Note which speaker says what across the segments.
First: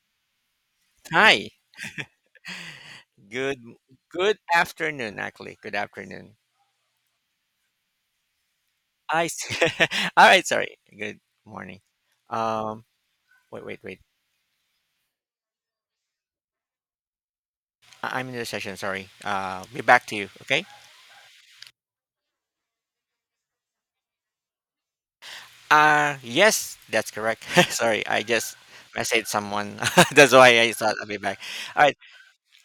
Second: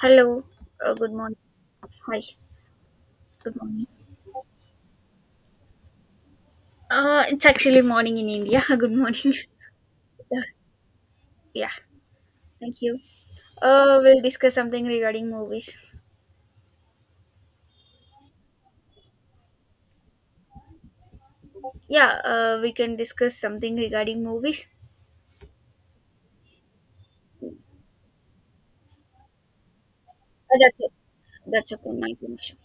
Speaker 1: Hello. Good morning.
Speaker 2: Hi.
Speaker 1: Hi. Good
Speaker 2: Good
Speaker 1: morning.
Speaker 2: good afternoon actually. Good afternoon.
Speaker 1: It's actually morning in India. Good
Speaker 2: I
Speaker 1: morning.
Speaker 2: see. All
Speaker 1: Uh,
Speaker 2: right, sorry. Good
Speaker 1: yeah.
Speaker 2: morning.
Speaker 1: Thank
Speaker 2: Um
Speaker 1: you.
Speaker 2: wait, wait, wait.
Speaker 1: We'll discuss something regarding movies.
Speaker 2: I'm in the session, sorry. Be back to you, okay?
Speaker 1: Yeah. We can discuss something regarding movies.
Speaker 2: Yes, that's correct. Sorry, I just messaged someone. That's why I
Speaker 1: That's it.
Speaker 2: thought I'll be back.
Speaker 1: That's
Speaker 2: All
Speaker 1: okay.
Speaker 2: right.
Speaker 1: My connection.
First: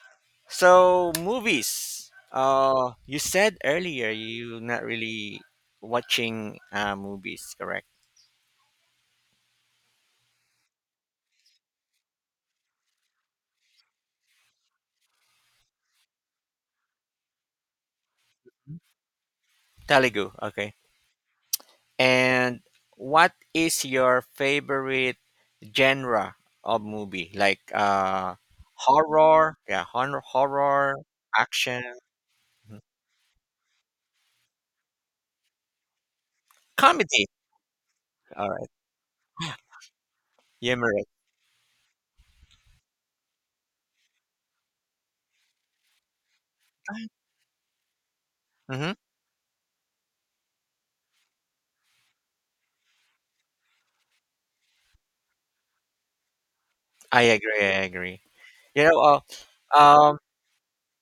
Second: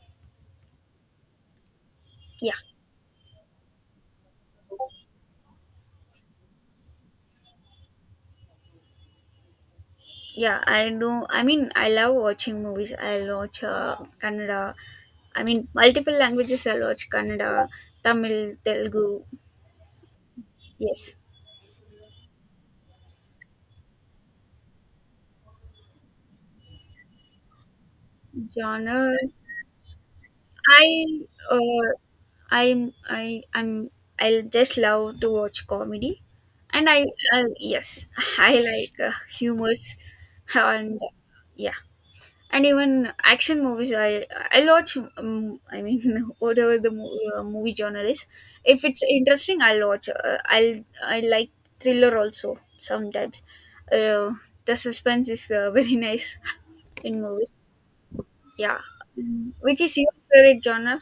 Speaker 2: So, movies.
Speaker 1: Yeah.
Speaker 2: You said earlier you're not really watching movies, correct?
Speaker 1: Yeah. I know. I mean, I love watching movies. I watch Kannada. I mean, multiple languages. I watch Kannada, Tamil, Telugu.
Speaker 2: Telugu, okay.
Speaker 1: Yes.
Speaker 2: And what is your favorite genre of movie? Like
Speaker 1: Genre.
Speaker 2: horror, yeah, horror,
Speaker 1: I
Speaker 2: horror, action,
Speaker 1: uh, I'm
Speaker 2: mhm,
Speaker 1: I I'm I'll just love to watch comedy, and I,
Speaker 2: comedy.
Speaker 1: I yes,
Speaker 2: All
Speaker 1: I
Speaker 2: right.
Speaker 1: like humors, and
Speaker 2: Humorous.
Speaker 1: yeah, and even action movies. I watch. I mean, whatever the movie genre is, if
Speaker 2: Mm-hmm.
Speaker 1: it's interesting, I'll watch. I like thriller also sometimes. Uh, the suspense is very nice in
Speaker 2: I
Speaker 1: movies.
Speaker 2: agree, I agree.
Speaker 1: Yeah.
Speaker 2: You know, uh,
Speaker 1: Which is your
Speaker 2: um
Speaker 1: favorite genre?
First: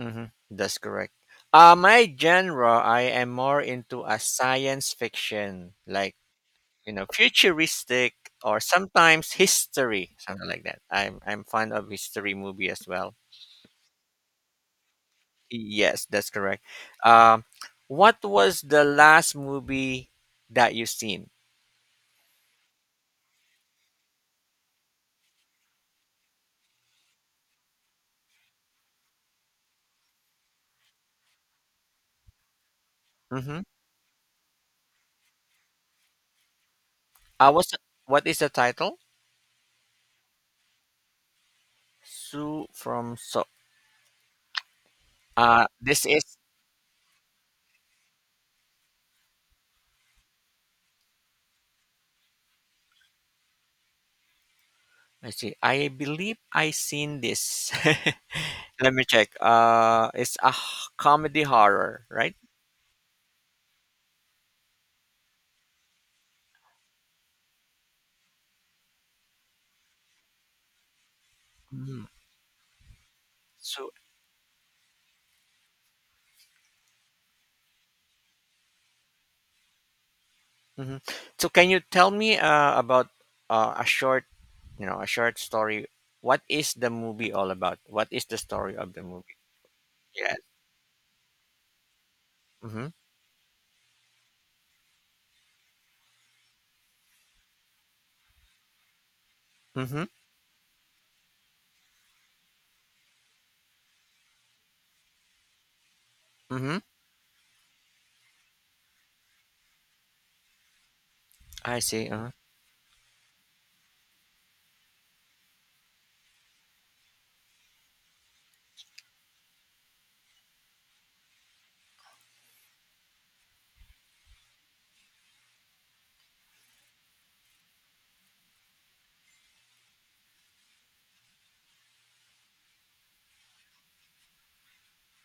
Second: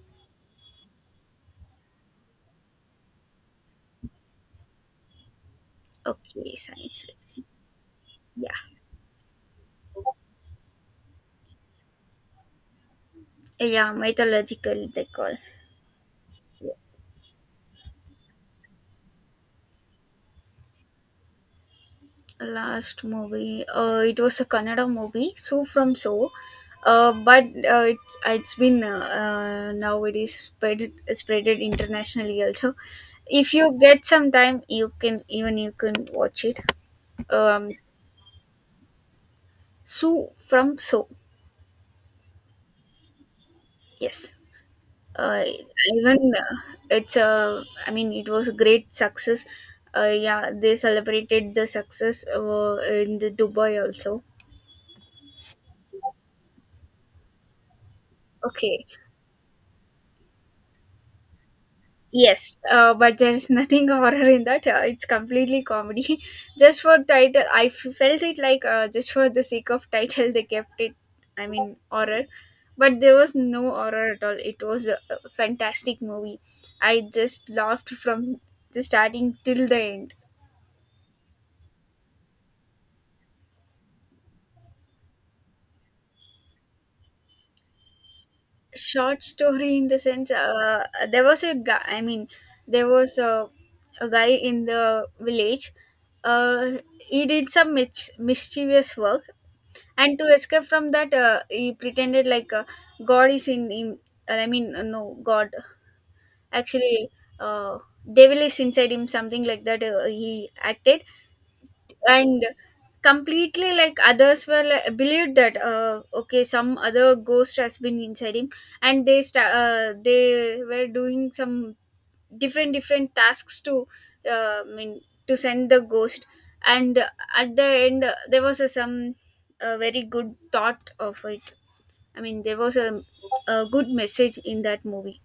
Speaker 2: mhm, that's correct. My genre, I am more into a science fiction, like,
Speaker 1: Okay,
Speaker 2: you
Speaker 1: science
Speaker 2: know,
Speaker 1: fiction.
Speaker 2: futuristic
Speaker 1: Yeah.
Speaker 2: or sometimes history, something like that. I'm fond of history movie as well.
Speaker 1: Yeah, mythological they call.
Speaker 2: Yes, that's correct.
Speaker 1: Yeah.
Speaker 2: Um, what was the last movie that you seen?
Speaker 1: Last movie, it was a Kannada movie. So From So. But it's been now it is spreaded internationally also. If
Speaker 2: Mm-hmm.
Speaker 1: you get some time, you can watch it.
Speaker 2: Uh, what's
Speaker 1: Um,
Speaker 2: the- what is the title?
Speaker 1: so From So.
Speaker 2: Sue from so.
Speaker 1: Yes. uh,
Speaker 2: This
Speaker 1: Even,
Speaker 2: is.
Speaker 1: it's a I mean it was a great success. Yeah, they celebrated the success in the Dubai also.
Speaker 2: Let's see. I believe I seen this.
Speaker 1: Okay.
Speaker 2: Let me check. It's a comedy horror, right?
Speaker 1: Yes. But there's nothing horror in that. It's completely comedy. Just for title, I felt it like, just for the sake of title they kept it. I mean
Speaker 2: Mhm.
Speaker 1: horror, but there was no
Speaker 2: So,
Speaker 1: horror at all. It was a fantastic movie. I just laughed from the starting till the end.
Speaker 2: hmm, so can you tell me about a short, you know, a short story? What is the movie all about? What is the story of the
Speaker 1: Short
Speaker 2: movie?
Speaker 1: story in the sense,
Speaker 2: Yes.
Speaker 1: there was a guy, I mean,
Speaker 2: Mm-hmm.
Speaker 1: there was a guy in the village. uh, he did some mischievous work,
Speaker 2: Mm-hmm.
Speaker 1: and to escape from that, he pretended like, God is in him. I mean, no God,
Speaker 2: Mm-hmm.
Speaker 1: actually, uh, devil is inside him, something like that. He acted,
Speaker 2: I see.
Speaker 1: and completely, like, others were like, believed that, okay, some other ghost has been inside him. And they were doing some different different tasks to, I mean, to send the ghost. And, at the end, there was some very good thought of it. I mean, there was a good message in that movie.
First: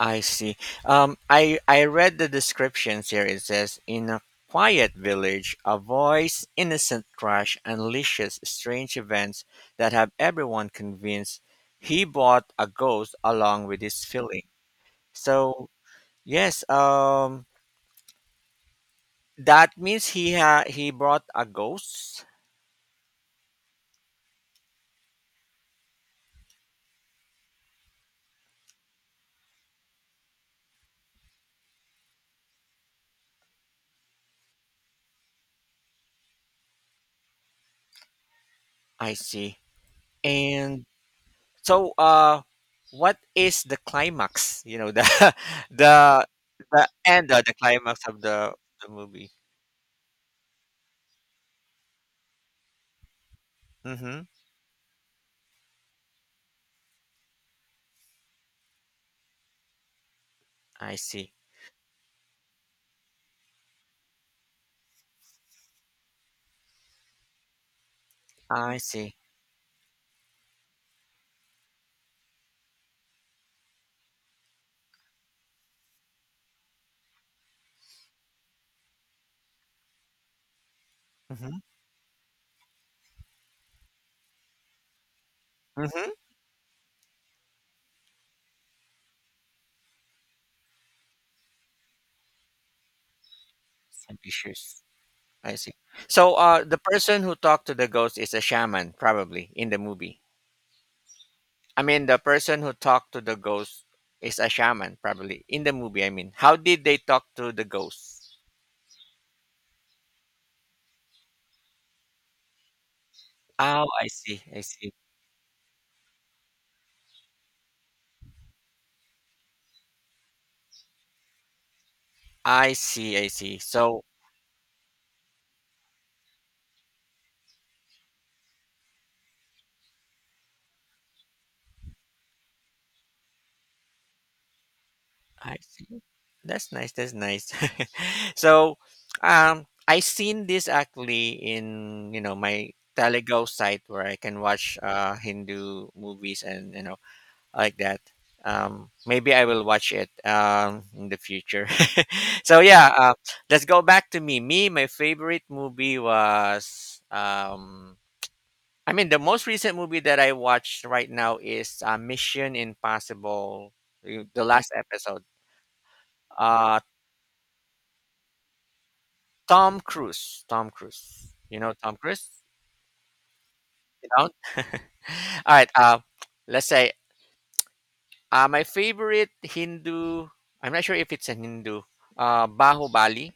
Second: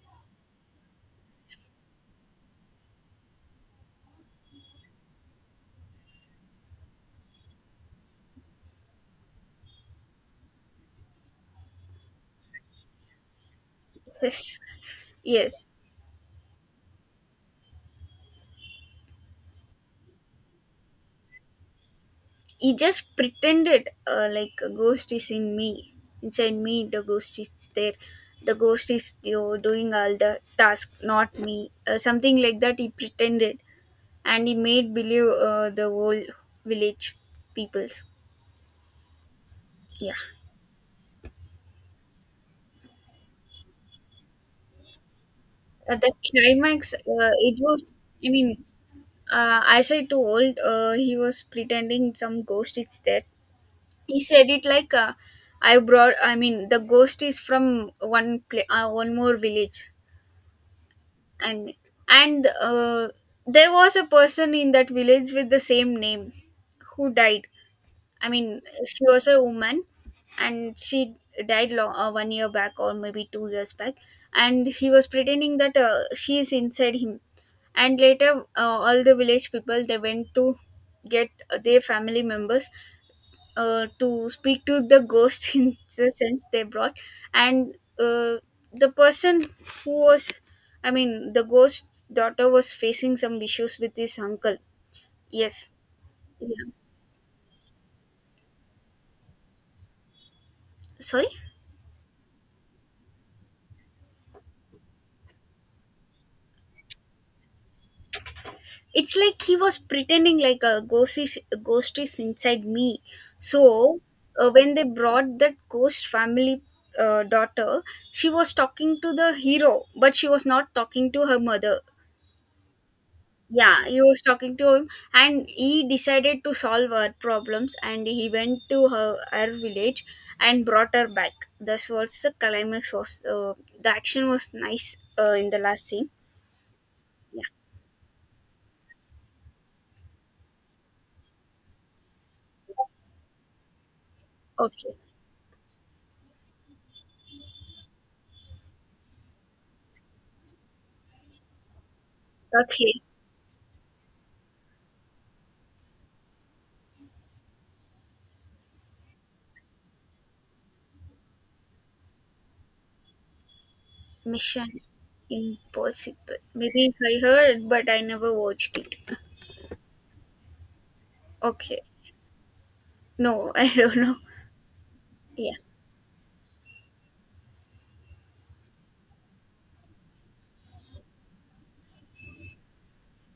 Speaker 2: I see. I read the descriptions here. It says, "In a quiet village, a voice, innocent trash unleashes strange events that have everyone convinced he bought a ghost along with his filling."
Speaker 1: Yes. Yes.
Speaker 2: So yes, that means he brought a ghost.
Speaker 1: He just pretended, like a ghost is in me. Inside me the ghost is there. The ghost is, doing all the task, not me. Something like that he pretended, and he made believe, the whole village peoples.
Speaker 2: I see.
Speaker 1: Yeah.
Speaker 2: And so, what is the climax? You know, the
Speaker 1: At the
Speaker 2: the the
Speaker 1: climax,
Speaker 2: end or the
Speaker 1: it was,
Speaker 2: climax of
Speaker 1: I mean,
Speaker 2: the movie.
Speaker 1: as I told, he was pretending some ghost is there. He
Speaker 2: Mm-hmm.
Speaker 1: said it like, I brought, I mean, the ghost is from one more village.
Speaker 2: I see.
Speaker 1: And and there was a person in that village with the same name who died. I mean,
Speaker 2: I
Speaker 1: she
Speaker 2: see.
Speaker 1: was a woman, and she died long, 1 year back, or maybe 2 years back, and he was pretending that, she is inside him. And later, all the village people they went to get
Speaker 2: Mm-hmm.
Speaker 1: their family members, to speak to the ghost. In the
Speaker 2: Mm-hmm.
Speaker 1: sense, they brought. And, the person who was, I mean, the ghost's daughter was facing some issues with his
Speaker 2: Some
Speaker 1: uncle.
Speaker 2: issues. I
Speaker 1: Yes.
Speaker 2: see. So,
Speaker 1: Yeah.
Speaker 2: the person who talked to the ghost is a shaman, probably in the movie.
Speaker 1: Sorry.
Speaker 2: I mean, the person who talked to the ghost is a shaman, probably in the movie. I mean, how did they talk to the ghost?
Speaker 1: It's like he was pretending like a ghost is inside me. So,
Speaker 2: Oh, I see. I
Speaker 1: when they
Speaker 2: see.
Speaker 1: brought that ghost family, daughter, she was talking to the hero, but she was not talking to her mother.
Speaker 2: I see. I see.
Speaker 1: Yeah, he
Speaker 2: So,
Speaker 1: was talking to him, and he decided to solve her problems, and he went to her, village, and brought her back. That's what the climax was. The action was nice, in
Speaker 2: I
Speaker 1: the last
Speaker 2: see.
Speaker 1: scene.
Speaker 2: That's nice. That's
Speaker 1: Yeah.
Speaker 2: nice. So, I seen this actually in, you know, my Telugu site where I can watch
Speaker 1: Okay.
Speaker 2: Hindu movies and you know like that. Maybe I will watch it in the future. So yeah,
Speaker 1: Okay.
Speaker 2: let's go back to me. Me, my favorite movie was. I mean, the most recent movie that I watched right now is Mission Impossible, the
Speaker 1: Mission
Speaker 2: last episode.
Speaker 1: Impossible,
Speaker 2: Uh,
Speaker 1: maybe I heard, but I never watched it.
Speaker 2: Tom Cruise. Tom Cruise. You know
Speaker 1: Okay.
Speaker 2: Tom Cruise?
Speaker 1: No. I don't
Speaker 2: You
Speaker 1: know.
Speaker 2: don't? All
Speaker 1: Yeah.
Speaker 2: right. Let's say my favorite Hindu. I'm not sure if it's a Hindu. Bahubali.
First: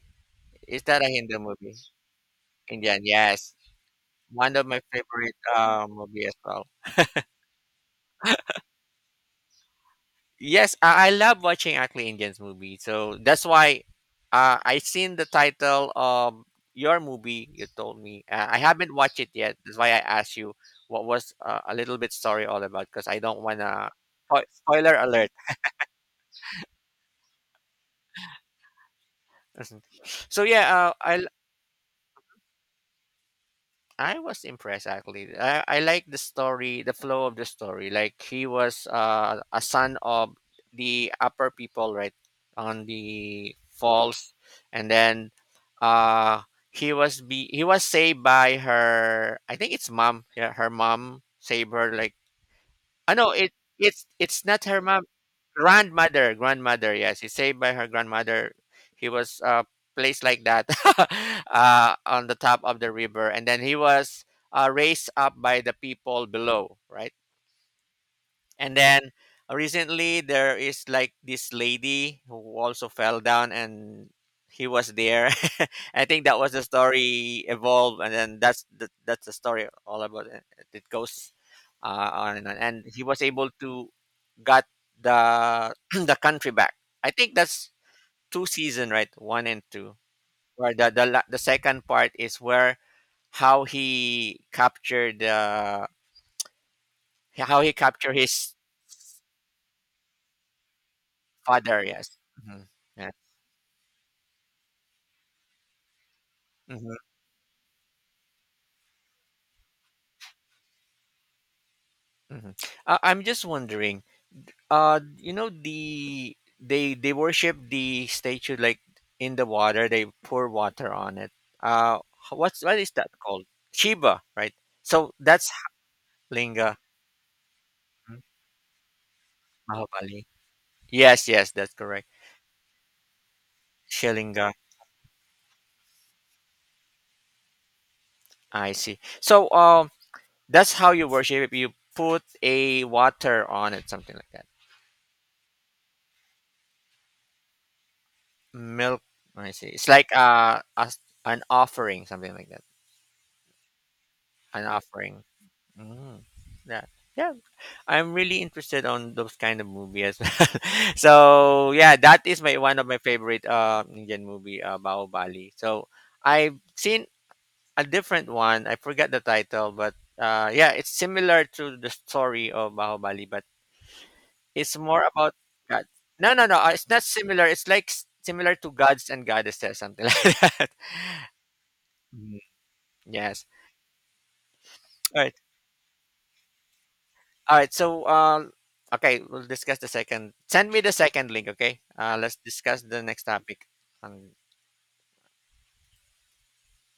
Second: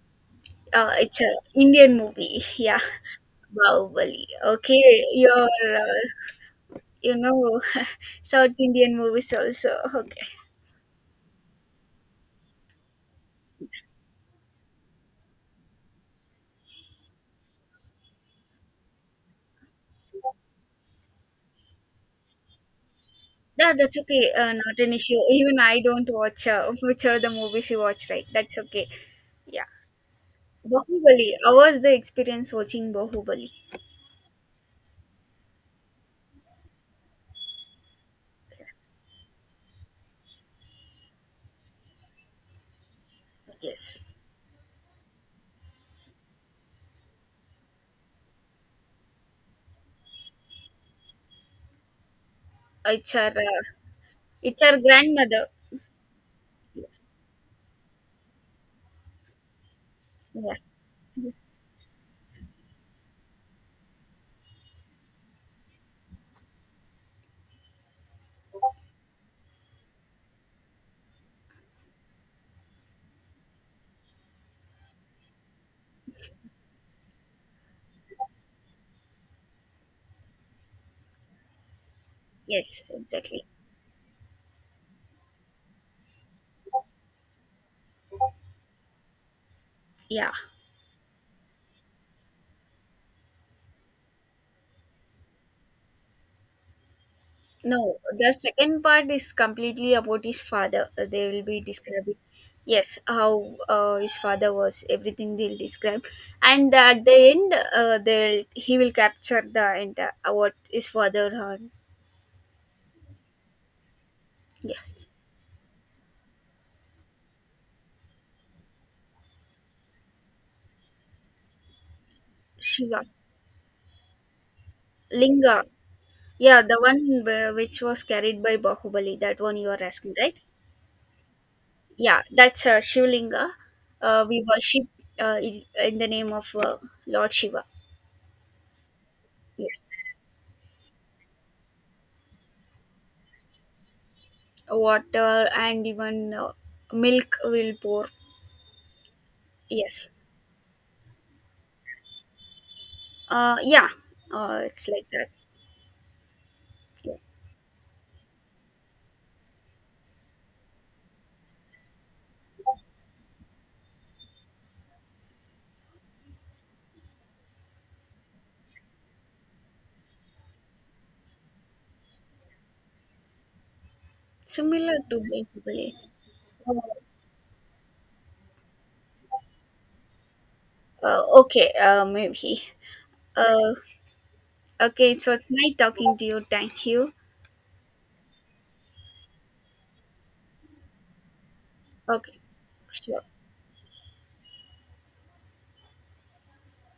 Speaker 2: Is that a
Speaker 1: It's a
Speaker 2: Hindu movie?
Speaker 1: Indian movie. Yeah.
Speaker 2: Indian. Yes.
Speaker 1: Bahubali.
Speaker 2: One of my
Speaker 1: Okay, your
Speaker 2: favorite movie as well.
Speaker 1: you know, South Indian movies also. Okay.
Speaker 2: Yes, I love watching Ugly Indians movie. So that's why I seen the title of your movie. You told me I haven't watched it yet. That's why I asked you what was a little bit story all about because I don't
Speaker 1: No,
Speaker 2: wanna
Speaker 1: that's okay. Not an
Speaker 2: spoiler
Speaker 1: issue.
Speaker 2: alert.
Speaker 1: Even I don't watch, which are the movies you watch, right? That's okay. Yeah,
Speaker 2: So yeah,
Speaker 1: Bahubali. How was the experience watching Bahubali?
Speaker 2: I was impressed actually. I like the story, the flow of the story. Like he was a son of the upper people, right, on the
Speaker 1: Yes,
Speaker 2: falls, and then uh, he was saved by her. I think it's mom. Yeah, her mom saved her. Like
Speaker 1: it's
Speaker 2: I
Speaker 1: our
Speaker 2: know it.
Speaker 1: uh,
Speaker 2: It's
Speaker 1: it's
Speaker 2: not
Speaker 1: our
Speaker 2: her mom,
Speaker 1: grandmother.
Speaker 2: grandmother. Yes, he's saved by her grandmother. He was placed like
Speaker 1: Yeah.
Speaker 2: that. Uh, on the top of the river, and then he was raised up by the people below, right? And then recently there is like this lady who also fell down, and he was there. I think that was the story evolved, and then that's the story all about it. It goes on and on, and
Speaker 1: Yes,
Speaker 2: he was
Speaker 1: exactly.
Speaker 2: able to got the the country back. I think that's two season, right? One and two.
Speaker 1: Yeah.
Speaker 2: Where the the second part is where how he captured uh, how he
Speaker 1: No,
Speaker 2: captured
Speaker 1: the
Speaker 2: his
Speaker 1: second part is completely about his father. They will be
Speaker 2: father.
Speaker 1: describing,
Speaker 2: Yes. Hmm.
Speaker 1: yes,
Speaker 2: Yeah.
Speaker 1: how his father was. Everything they'll describe, and at
Speaker 2: Hmm.
Speaker 1: the end, they'll he will capture the entire, what his father had.
Speaker 2: Hmm. I'm just wondering.
Speaker 1: Yes.
Speaker 2: You know, they they worship the statue like in the water. They pour water on it. Uh, what is
Speaker 1: Shiva.
Speaker 2: that called? Shiva, right? So that's
Speaker 1: Linga. Yeah, the
Speaker 2: Linga.
Speaker 1: one which was
Speaker 2: Mhm.
Speaker 1: carried by Bahubali. That one you are asking,
Speaker 2: Mahubali.
Speaker 1: right?
Speaker 2: Yes, yes, that's correct.
Speaker 1: Yeah, that's Shivlinga. We
Speaker 2: Shilinga.
Speaker 1: worship, in the name of, Lord Shiva.
Speaker 2: I see. So
Speaker 1: Yes.
Speaker 2: that's how you worship it. You put a water on it, something like that.
Speaker 1: Water, and even, milk will pour.
Speaker 2: Milk. I see. It's
Speaker 1: Yes.
Speaker 2: like a, an offering, something like that.
Speaker 1: Yeah.
Speaker 2: An
Speaker 1: It's like
Speaker 2: offering.
Speaker 1: that.
Speaker 2: Mm, yeah.
Speaker 1: Yeah.
Speaker 2: Yeah. I'm really interested on those kind of movies. So yeah, that is my one of my favorite Indian movie, Bahubali. So I've seen a different one. I forgot the title, but yeah, it's similar to the story of Bahubali, but it's
Speaker 1: Similar
Speaker 2: more
Speaker 1: to,
Speaker 2: about God.
Speaker 1: basically.
Speaker 2: No, no, no. It's not similar. It's like similar to gods and goddesses, something like that.
Speaker 1: Okay.
Speaker 2: Mhm.
Speaker 1: Maybe.
Speaker 2: Yes.
Speaker 1: uh okay,
Speaker 2: All
Speaker 1: so
Speaker 2: right.
Speaker 1: it's nice talking to you. Thank you.
Speaker 2: All right. So, okay, we'll discuss the second. Send me the second link, okay? Let's
Speaker 1: Okay.
Speaker 2: discuss the
Speaker 1: Sure.
Speaker 2: next topic. Um,